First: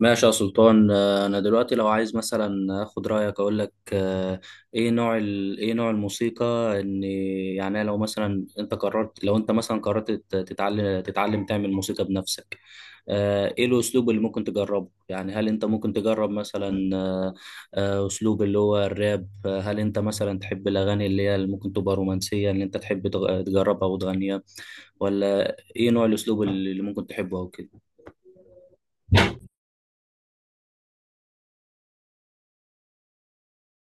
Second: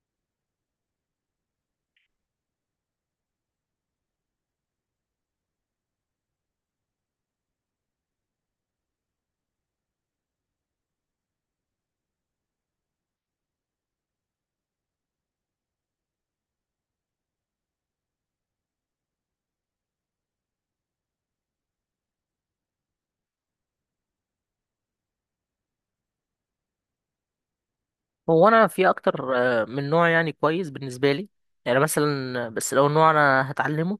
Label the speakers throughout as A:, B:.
A: ماشي يا سلطان، انا دلوقتي لو عايز مثلا اخد رايك اقول لك. ايه نوع الموسيقى؟ ان يعني لو مثلا انت قررت، لو انت مثلا قررت تتعلم تعمل موسيقى بنفسك. ايه الاسلوب اللي ممكن تجربه؟ يعني هل انت ممكن تجرب مثلا اسلوب اللي هو الراب؟ هل انت مثلا تحب الاغاني اللي ممكن تبقى رومانسية، اللي انت تحب تجربها وتغنيها؟ ولا ايه نوع الاسلوب اللي ممكن تحبه او كده؟
B: هو انا في اكتر من نوع يعني كويس بالنسبه لي. يعني مثلا بس لو نوع انا هتعلمه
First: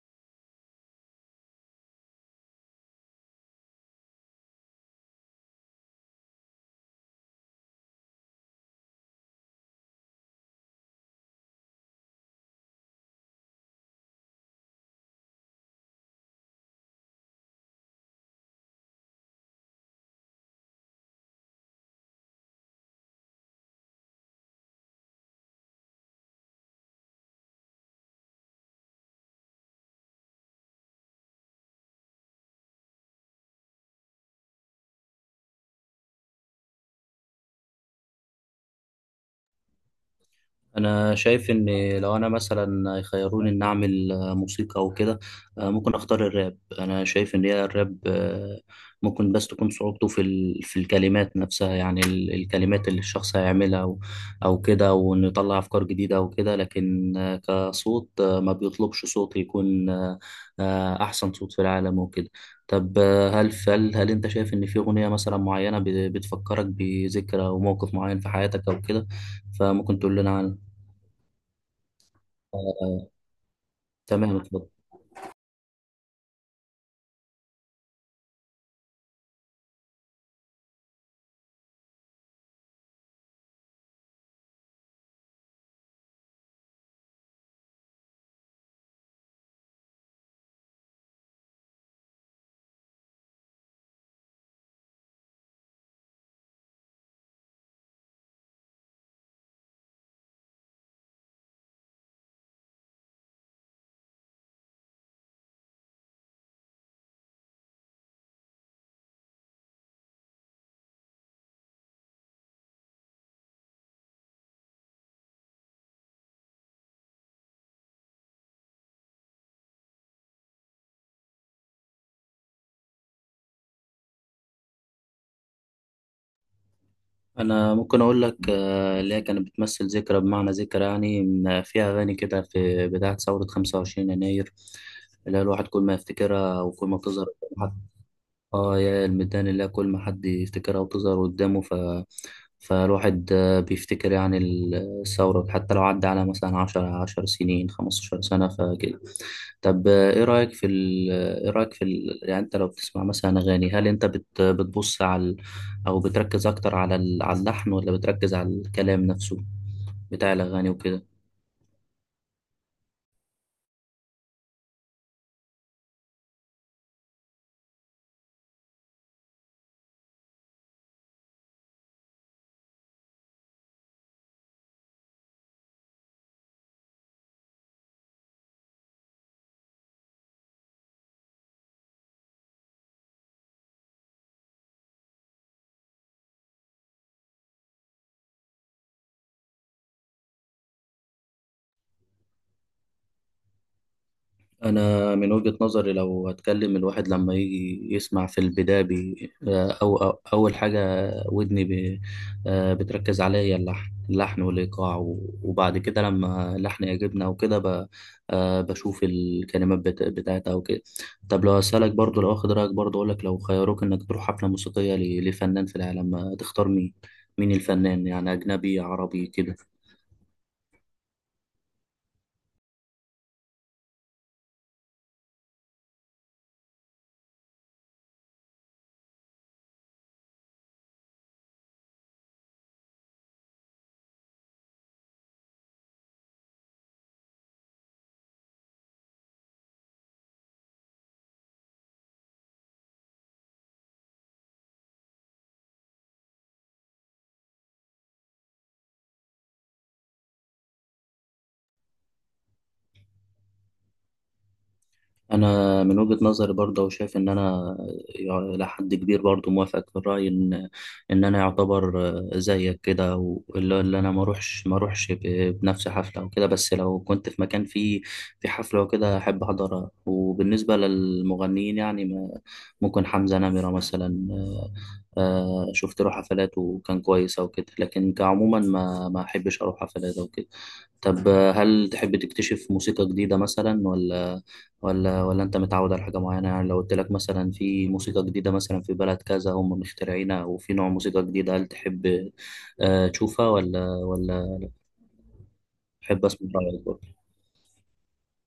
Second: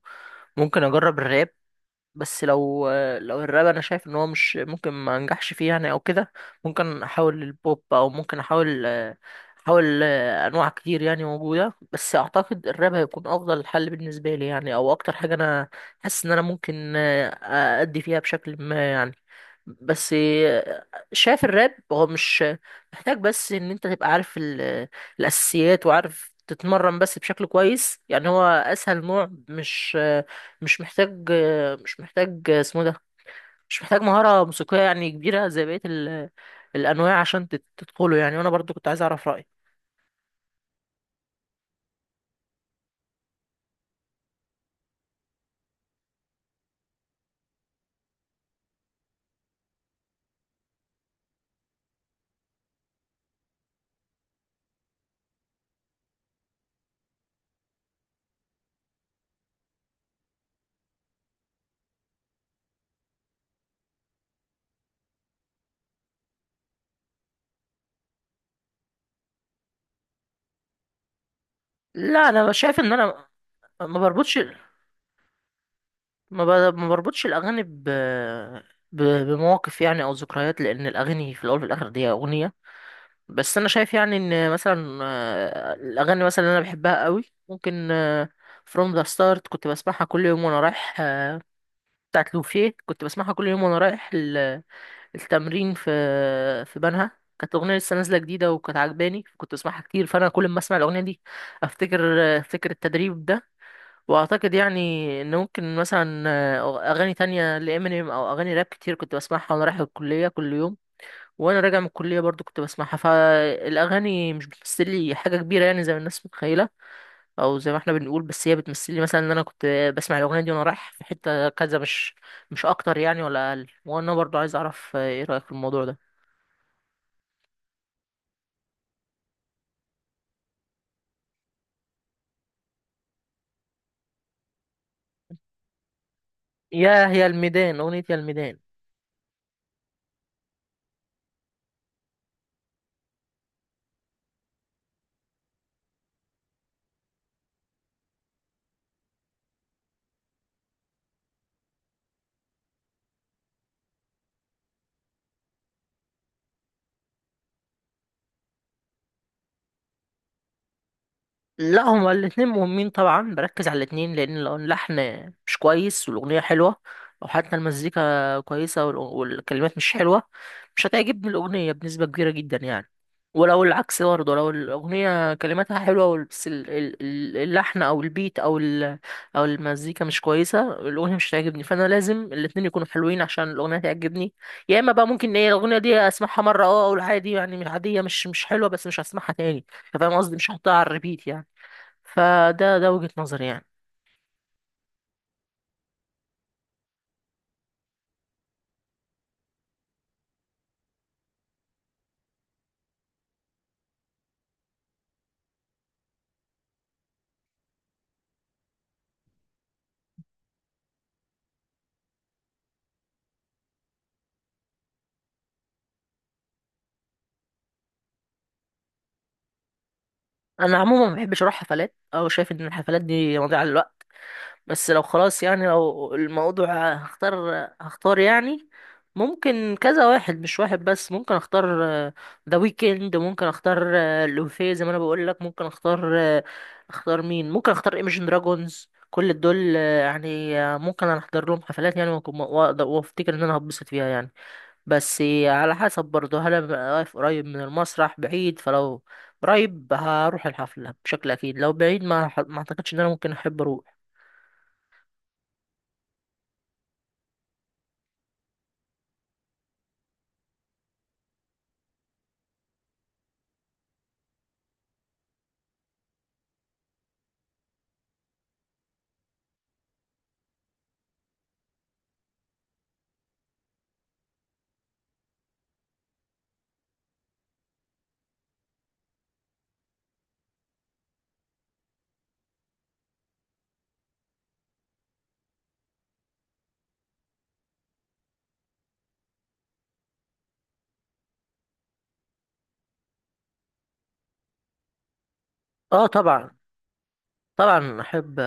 B: ممكن اجرب الراب. بس لو الراب انا شايف ان هو مش ممكن ما انجحش فيه يعني او كده. ممكن احاول البوب او ممكن احاول انواع كتير يعني موجوده، بس اعتقد الراب هيكون افضل حل بالنسبه لي يعني، او اكتر حاجه انا حاسس ان انا ممكن ادي فيها بشكل ما يعني. بس شايف الراب هو مش محتاج، بس ان انت تبقى عارف الاساسيات وعارف تتمرن بس بشكل كويس يعني. هو اسهل نوع، مش محتاج مش محتاج اسمه ده مش محتاج مهارة موسيقية يعني كبيرة زي بقية الأنواع عشان تدخله يعني. وأنا برضو كنت عايز أعرف رأيك.
A: انا شايف ان لو انا مثلا يخيروني ان اعمل موسيقى او كده، ممكن اختار الراب. انا شايف ان هي الراب ممكن بس تكون صعوبته في الكلمات نفسها، يعني الكلمات اللي الشخص هيعملها، او كده، وانه يطلع افكار جديده او كده. لكن كصوت ما بيطلبش صوت يكون احسن صوت في العالم وكده. طب، هل انت شايف ان في اغنيه مثلا معينه بتفكرك بذكرى او موقف معين في حياتك او كده؟ فممكن تقول لنا عنها.
B: لا أنا شايف إن
A: آه،
B: أنا ما
A: تمام،
B: بربطش
A: اتفضل.
B: ما بربطش الأغاني ب... بمواقف يعني أو ذكريات، لأن الأغاني في الأول وفي الآخر دي أغنية. بس أنا شايف يعني إن مثلا الأغاني مثلا اللي أنا بحبها قوي ممكن From the Start كنت بسمعها كل يوم وأنا رايح، بتاعت لوفيه، كنت بسمعها كل يوم وأنا رايح التمرين في بنها. كانت اغنيه لسه نازله جديده وكانت عجباني، كنت بسمعها كتير، فانا كل ما اسمع الاغنيه دي افتكر افتكر التدريب ده. واعتقد يعني ان ممكن مثلا اغاني تانية لامينيم او اغاني راب كتير كنت بسمعها وانا رايح الكليه كل يوم، وانا راجع من الكليه برضو كنت بسمعها. فالاغاني مش بتمثل لي حاجه كبيره يعني زي ما الناس متخيله او زي ما احنا بنقول، بس هي بتمثل لي مثلا ان انا كنت بسمع الاغنيه دي وانا رايح في حته كذا، مش اكتر يعني ولا اقل. وانا برضو عايز اعرف ايه رايك في الموضوع ده.
A: انا ممكن اقول لك اللي هي كانت بتمثل ذكرى، بمعنى ذكرى يعني فيها اغاني كده في بدايه ثوره 25 يناير، اللي هي الواحد كل ما يفتكرها وكل ما
B: يا هي
A: بتظهر.
B: الميدان، أغنية يا الميدان.
A: اه، يا الميدان، اللي هي كل ما حد يفتكرها وتظهر قدامه، فالواحد بيفتكر يعني الثورة، حتى لو عدى على مثلا عشر سنين، خمستاشر سنة، فكده. طب، ايه رأيك في ال... يعني انت لو بتسمع مثلا اغاني، هل انت بتبص على او بتركز اكتر على على اللحن، ولا بتركز على الكلام نفسه بتاع الاغاني وكده؟
B: لا هما الاتنين مهمين طبعا، بركز على الاتنين، لان لو اللحن مش كويس والاغنيه حلوه، او حتى المزيكا كويسه والكلمات مش حلوه، مش هتعجبني الاغنيه بنسبه كبيره جدا يعني. ولو العكس برضه، لو الاغنيه كلماتها حلوه بس اللحن او البيت او المزيكا مش كويسه، الاغنيه مش هتعجبني. فانا لازم الاتنين يكونوا حلوين عشان الاغنيه تعجبني. يا اما بقى ممكن ايه، الاغنيه دي اسمعها مره اه اقول عادي يعني، مش عاديه، مش حلوه، بس مش هسمعها تاني. فاهم قصدي؟ مش هحطها على الريبيت يعني. فده وجهة نظري يعني.
A: أنا من وجهة نظري، لو هتكلم، الواحد لما يجي يسمع في البداية بي أو أول حاجة ودني بي، بتركز عليها هي اللحن، اللحن والإيقاع وبعد كده لما اللحن يعجبنا وكده بشوف الكلمات بتاعتها وكده. طب، لو أسألك برضو، لو أخد رأيك برضو أقولك، لو خيروك إنك تروح حفلة موسيقية لفنان في العالم، تختار مين؟ مين الفنان؟ يعني أجنبي، عربي، كده؟
B: انا عموما ما بحبش اروح حفلات، او شايف ان الحفلات دي مضيعة للوقت. بس لو خلاص يعني، لو الموضوع هختار يعني، ممكن كذا واحد، مش واحد بس. ممكن اختار ذا ويكند، ممكن اختار لوفي، زي ما انا بقول لك، ممكن اختار آه، اختار مين ممكن اختار ايمجن دراجونز. كل دول يعني، ممكن انا احضر لهم حفلات يعني. وافتكر ان انا هتبسط فيها يعني. بس على حسب برضه، هل أنا واقف قريب من المسرح بعيد. فلو قريب هروح الحفلة بشكل أكيد، لو بعيد ما أعتقدش إن أنا ممكن أحب أروح.
A: انا من وجهة نظري برضه، وشايف ان انا الى حد كبير برضه موافقك في الراي، ان انا يعتبر زيك كده، واللي انا ما اروحش بنفس حفله وكده، بس لو كنت في مكان فيه في حفله وكده احب احضرها. وبالنسبه للمغنيين يعني ممكن حمزه نمره مثلا، شفت له حفلات وكان كويس او كده، لكن كعموما ما احبش اروح حفلات او كده. طب، هل تحب تكتشف موسيقى جديده مثلا؟ ولا انت متعود على حاجه معينه؟ يعني لو قلت لك مثلا في موسيقى جديده، مثلا في بلد كذا هم مخترعينها، وفي نوع موسيقى جديده، هل تحب تشوفها؟ ولا
B: اه
A: تحب
B: طبعا.
A: اسمع رايك برضه؟
B: طبعا احب.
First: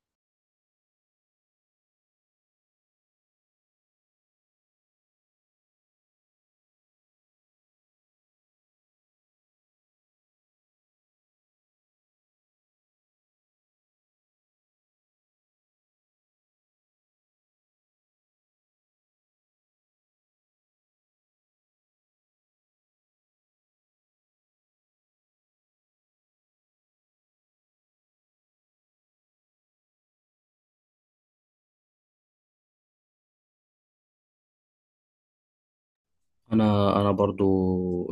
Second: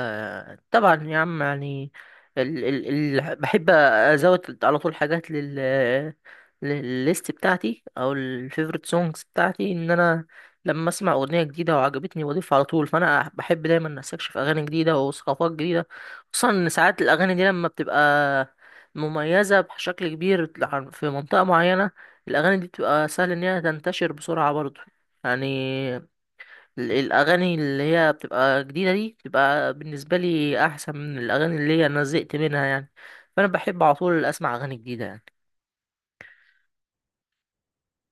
B: طبعا يا عم يعني، بحب ازود على طول حاجات للليست بتاعتي او الفيفوريت سونجز بتاعتي. ان انا لما اسمع اغنيه جديده وعجبتني بضيفها على طول. فانا بحب دايما استكشف اغاني جديده وثقافات جديده، خصوصا ان ساعات الاغاني دي لما بتبقى مميزه بشكل كبير في منطقه معينه، الاغاني دي بتبقى سهل ان هي تنتشر بسرعه برضه يعني. الاغاني اللي هي بتبقى جديده دي بتبقى بالنسبه لي احسن من الاغاني اللي هي انا زهقت منها يعني. فانا بحب على طول اسمع اغاني جديده يعني.
A: انا برضو،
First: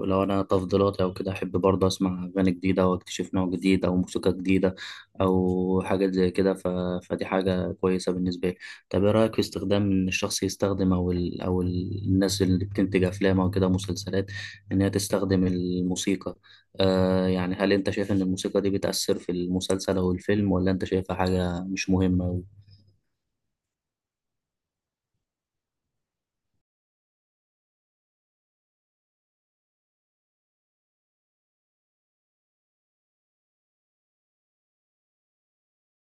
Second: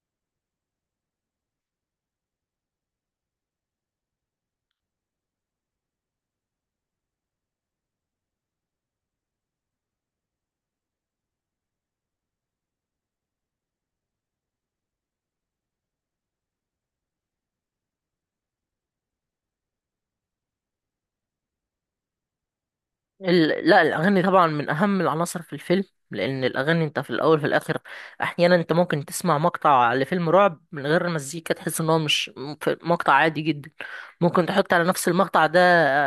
A: لو انا تفضيلاتي او كده، احب برضو اسمع اغاني جديده، واكتشف نوع جديد او موسيقى جديده او حاجه زي كده. فدي حاجه كويسه بالنسبه لي. طب، ايه رايك في استخدام ان الشخص يستخدم، الناس اللي بتنتج افلام او كده مسلسلات، ان هي تستخدم الموسيقى؟ يعني هل انت شايف ان الموسيقى دي بتأثر في المسلسل او الفيلم، ولا انت شايفها حاجه مش مهمه؟
B: لا، الأغاني طبعا من أهم العناصر في الفيلم، لأن الأغاني أنت في الأول في الآخر. أحيانا أنت ممكن تسمع مقطع لفيلم رعب من غير المزيكا تحس إن هو مش م- ف- مقطع عادي جدا. ممكن تحط على نفس المقطع ده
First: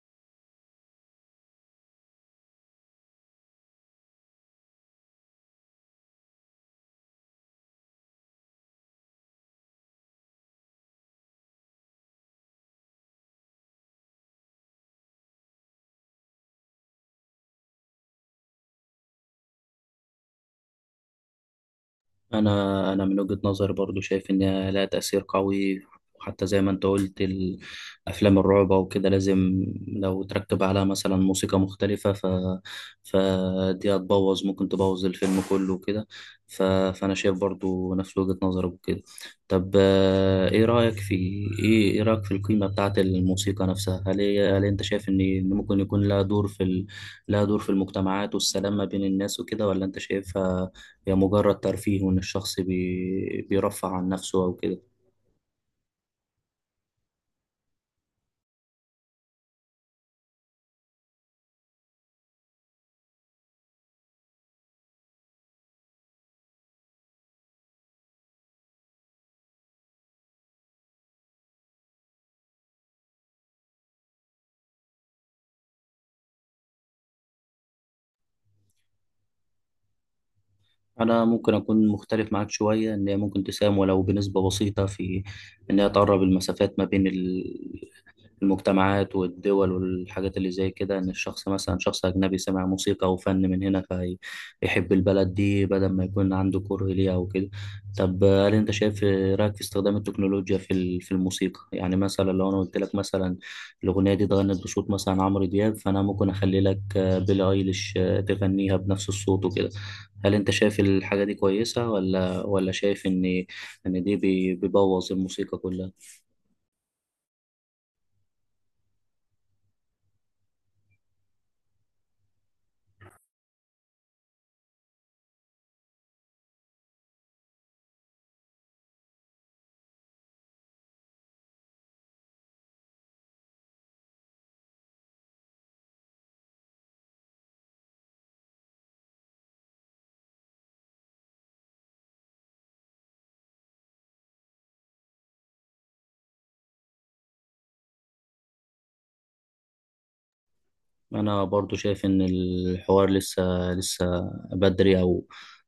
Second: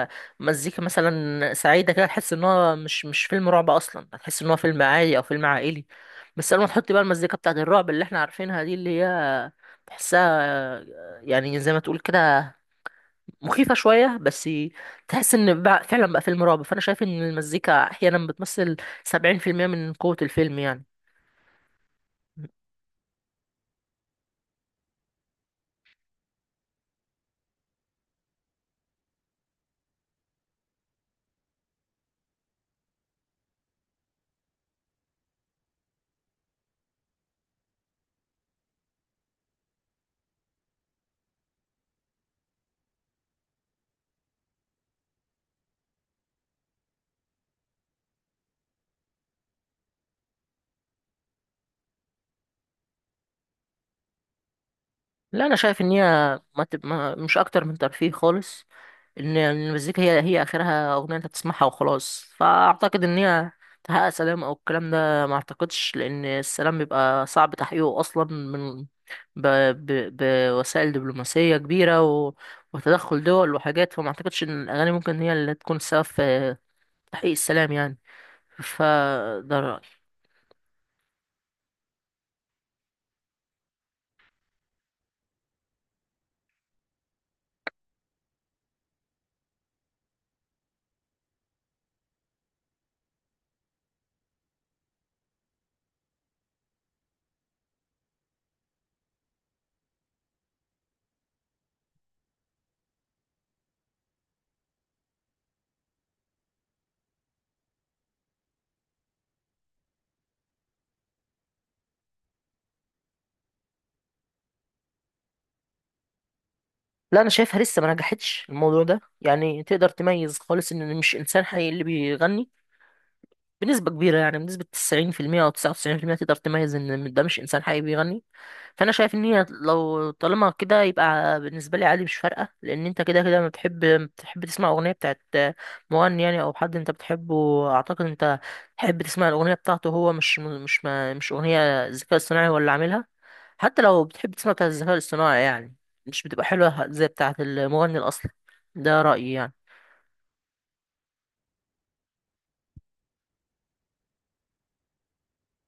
B: آه، مزيكا مثلا سعيدة كده، تحس إن هو مش فيلم رعب أصلا، هتحس إن هو فيلم عادي أو فيلم عائلي. بس لما تحط بقى المزيكا بتاعت الرعب اللي إحنا عارفينها دي، اللي هي تحسها يعني زي ما تقول كده مخيفة شوية، بس تحس ان بقى فعلا بقى فيلم رعب. فانا شايف ان المزيكا احيانا بتمثل 70% من قوة الفيلم يعني.
A: انا من وجهة نظري برضو شايف ان لها تأثير قوي، وحتى زي ما انت قلت، افلام الرعب وكده، لازم لو تركب عليها مثلا موسيقى مختلفة، فدي هتبوظ، ممكن تبوظ الفيلم كله وكده. فانا شايف برضو نفس وجهة نظرك وكده. طب، ايه رأيك في القيمة بتاعت الموسيقى نفسها؟ هل انت شايف ان ممكن يكون لها دور لها دور في المجتمعات والسلام ما بين الناس وكده؟ ولا انت شايفها هي مجرد ترفيه، وإن الشخص بيرفع عن نفسه أو كده؟
B: لا انا شايف ان هي ما تب... ما مش اكتر من ترفيه خالص. ان المزيكا هي اخرها اغنية انت تسمعها وخلاص، فاعتقد ان هي تحقق سلام او الكلام ده ما اعتقدش، لان السلام بيبقى صعب تحقيقه اصلا من ب... بوسائل دبلوماسية كبيرة وتدخل دول وحاجات. فما اعتقدش ان الاغاني ممكن هي اللي تكون السبب في تحقيق السلام يعني. فده رأيي.
A: أنا ممكن أكون مختلف معاك شوية، إن هي ممكن تساهم ولو بنسبة بسيطة في إن هي تقرب المسافات ما بين المجتمعات والدول والحاجات اللي زي كده، ان الشخص مثلا شخص اجنبي سمع موسيقى او فن من هنا، فيحب البلد دي بدل ما يكون عنده كره ليها او كده. طب، هل انت شايف رايك في استخدام التكنولوجيا في الموسيقى؟ يعني مثلا لو انا قلت لك مثلا الاغنيه دي اتغنت بصوت مثلا عمرو دياب، فانا ممكن اخلي لك بيلي ايليش تغنيها بنفس الصوت وكده. هل انت شايف الحاجه دي كويسه، ولا شايف ان دي بيبوظ الموسيقى كلها؟
B: لا أنا شايفها لسه ما نجحتش الموضوع ده يعني، تقدر تميز خالص إن مش إنسان حقيقي اللي بيغني بنسبة كبيرة يعني، بنسبة 90% أو 99%، تقدر تميز إن ده مش إنسان حقيقي بيغني. فأنا شايف إن هي لو طالما كده، يبقى بالنسبة لي عادي مش فارقة، لأن أنت كده كده ما بتحب. بتحب تسمع أغنية بتاعت مغني يعني أو حد أنت بتحبه. أعتقد أنت تحب تسمع الأغنية بتاعته هو، مش أغنية ذكاء اصطناعي هو اللي عاملها. حتى لو بتحب تسمع بتاعة الذكاء الاصطناعي يعني، مش بتبقى حلوة زي بتاعة المغني الأصلي. ده رأيي يعني.
A: انا برضو شايف ان الحوار لسه بدري،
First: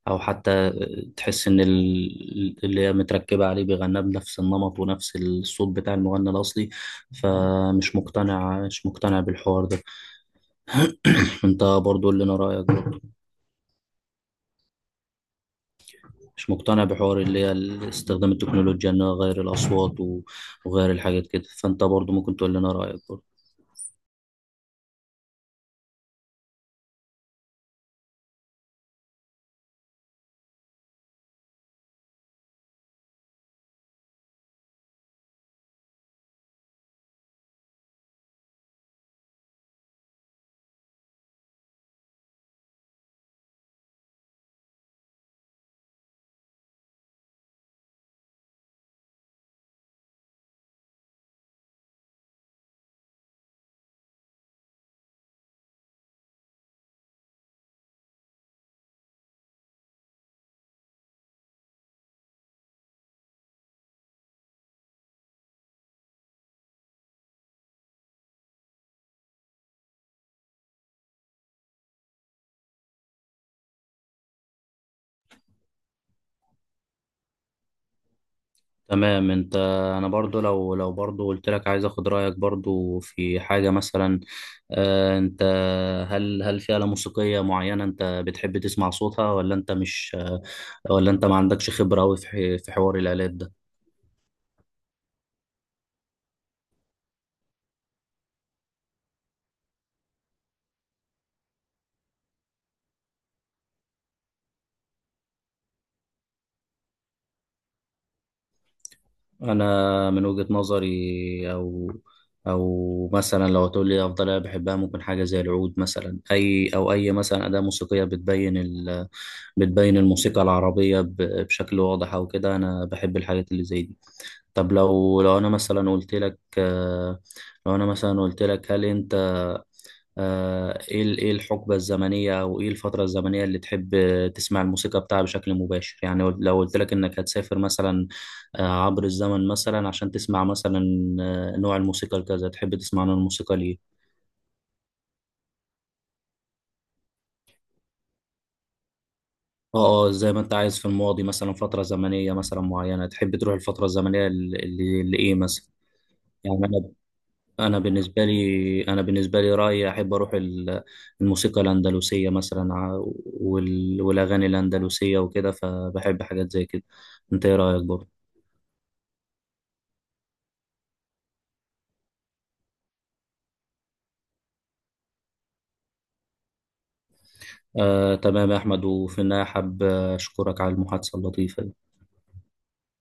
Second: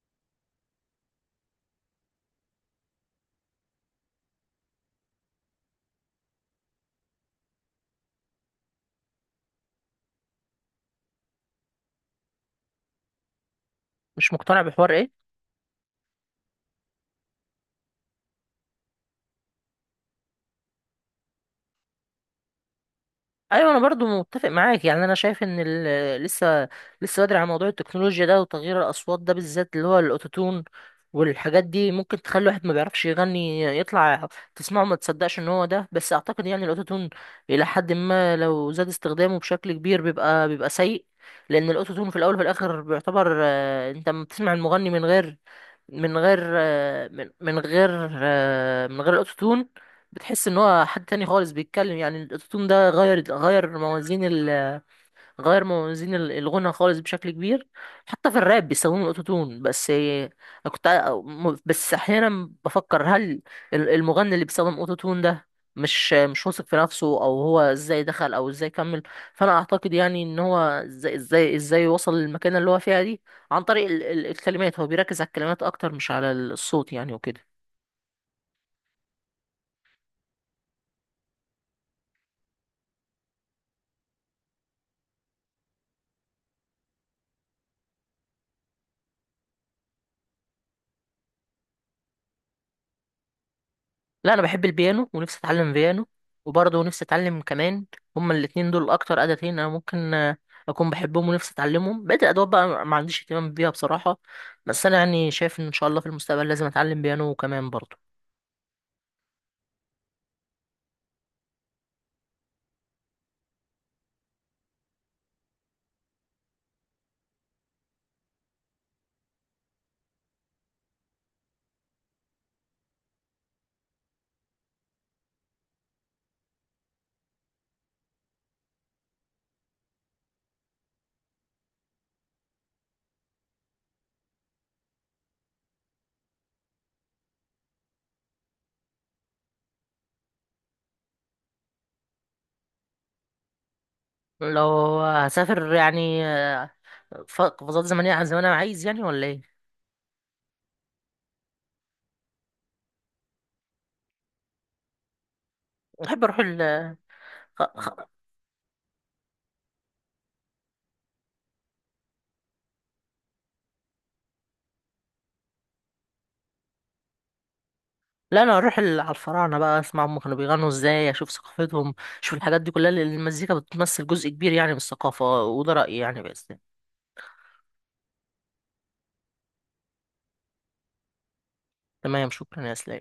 A: او حتى تحس ان اللي هي متركبه عليه بيغنى بنفس النمط ونفس الصوت بتاع المغني الاصلي، فمش مقتنع، مش مقتنع بالحوار ده. انت برضو قول لنا رايك برضو.
B: مش مقتنع بحوار إيه؟
A: مش مقتنع بحوار اللي هي استخدام التكنولوجيا، انها غير الاصوات وغير الحاجات كده. فانت برضو ممكن تقول لنا رايك برضو.
B: ايوه انا برضو متفق معاك يعني. انا شايف ان لسه بدري على موضوع التكنولوجيا ده وتغيير الاصوات ده، بالذات اللي هو الاوتوتون والحاجات دي، ممكن تخلي واحد ما بيعرفش يغني يطلع تسمعه ما تصدقش ان هو ده. بس اعتقد يعني الاوتوتون الى حد ما لو زاد استخدامه بشكل كبير بيبقى سيء، لان الاوتوتون في الاول وفي الاخر بيعتبر، انت لما بتسمع المغني من غير من غير آه، من من غير آه، من غير الاوتوتون بتحس ان هو حد تاني خالص بيتكلم يعني. الاوتوتون ده غير موازين الغنى خالص بشكل كبير. حتى في الراب بيستخدموا الاوتوتون. بس انا كنت ع- م- بس احيانا بفكر هل المغني اللي بيستخدم اوتوتون ده مش واثق في نفسه، او هو ازاي دخل او ازاي كمل. فانا اعتقد يعني ان هو ازاي وصل للمكانه اللي هو فيها دي عن طريق الكلمات. هو بيركز على الكلمات اكتر مش على الصوت يعني وكده.
A: تمام. انا برضو، لو برضو قلت لك عايز اخد رايك برضو في حاجه مثلا، آه، انت هل في آلة موسيقيه معينه انت بتحب تسمع صوتها؟ ولا انت مش ولا انت ما عندكش خبره قوي في حوار الآلات ده؟
B: لا انا بحب البيانو ونفسي اتعلم بيانو، وبرضه نفسي اتعلم كمان. هما الاتنين دول اكتر آلتين انا ممكن اكون بحبهم ونفسي اتعلمهم. بقيت الادوات بقى ما عنديش اهتمام بيها بصراحة. بس انا يعني شايف ان ان شاء الله في المستقبل لازم اتعلم بيانو كمان برضه.
A: انا من وجهه نظري، او مثلا لو هتقول لي افضل آلة بحبها، ممكن حاجه زي العود مثلا، اي مثلا اداه موسيقيه بتبين بتبين الموسيقى العربيه بشكل واضح او كده. انا بحب الحاجات اللي زي دي. طب، لو انا مثلا قلت لك، هل انت ايه الحقبة الزمنية، او ايه الفترة الزمنية اللي تحب تسمع الموسيقى بتاعها بشكل مباشر؟ يعني لو قلت لك انك هتسافر مثلا عبر الزمن، مثلا عشان تسمع مثلا نوع الموسيقى الكذا، تحب تسمع نوع الموسيقى ليه؟
B: لو هسافر يعني قفزات زمنية زي ما انا عايز يعني، ولا ايه؟
A: اه، اه، زي ما انت عايز. في الماضي مثلا، فترة زمنية مثلا معينة تحب تروح الفترة الزمنية اللي ايه مثلا،
B: بحب اروح
A: يعني؟
B: خ- خ-
A: انا بالنسبه لي رايي احب اروح الموسيقى الاندلسيه مثلا، والاغاني الاندلسيه وكده، فبحب حاجات زي كده. انت ايه رايك برضه؟
B: لا، انا اروح على الفراعنه بقى، اسمع هم كانوا بيغنوا ازاي، اشوف ثقافتهم، اشوف الحاجات دي كلها، لأن المزيكا بتمثل جزء كبير يعني من الثقافه. وده رايي يعني بس.
A: تمام يا احمد، وفي النهايه حاب اشكرك على المحادثه اللطيفه دي.
B: تمام، شكرا يا اسلام.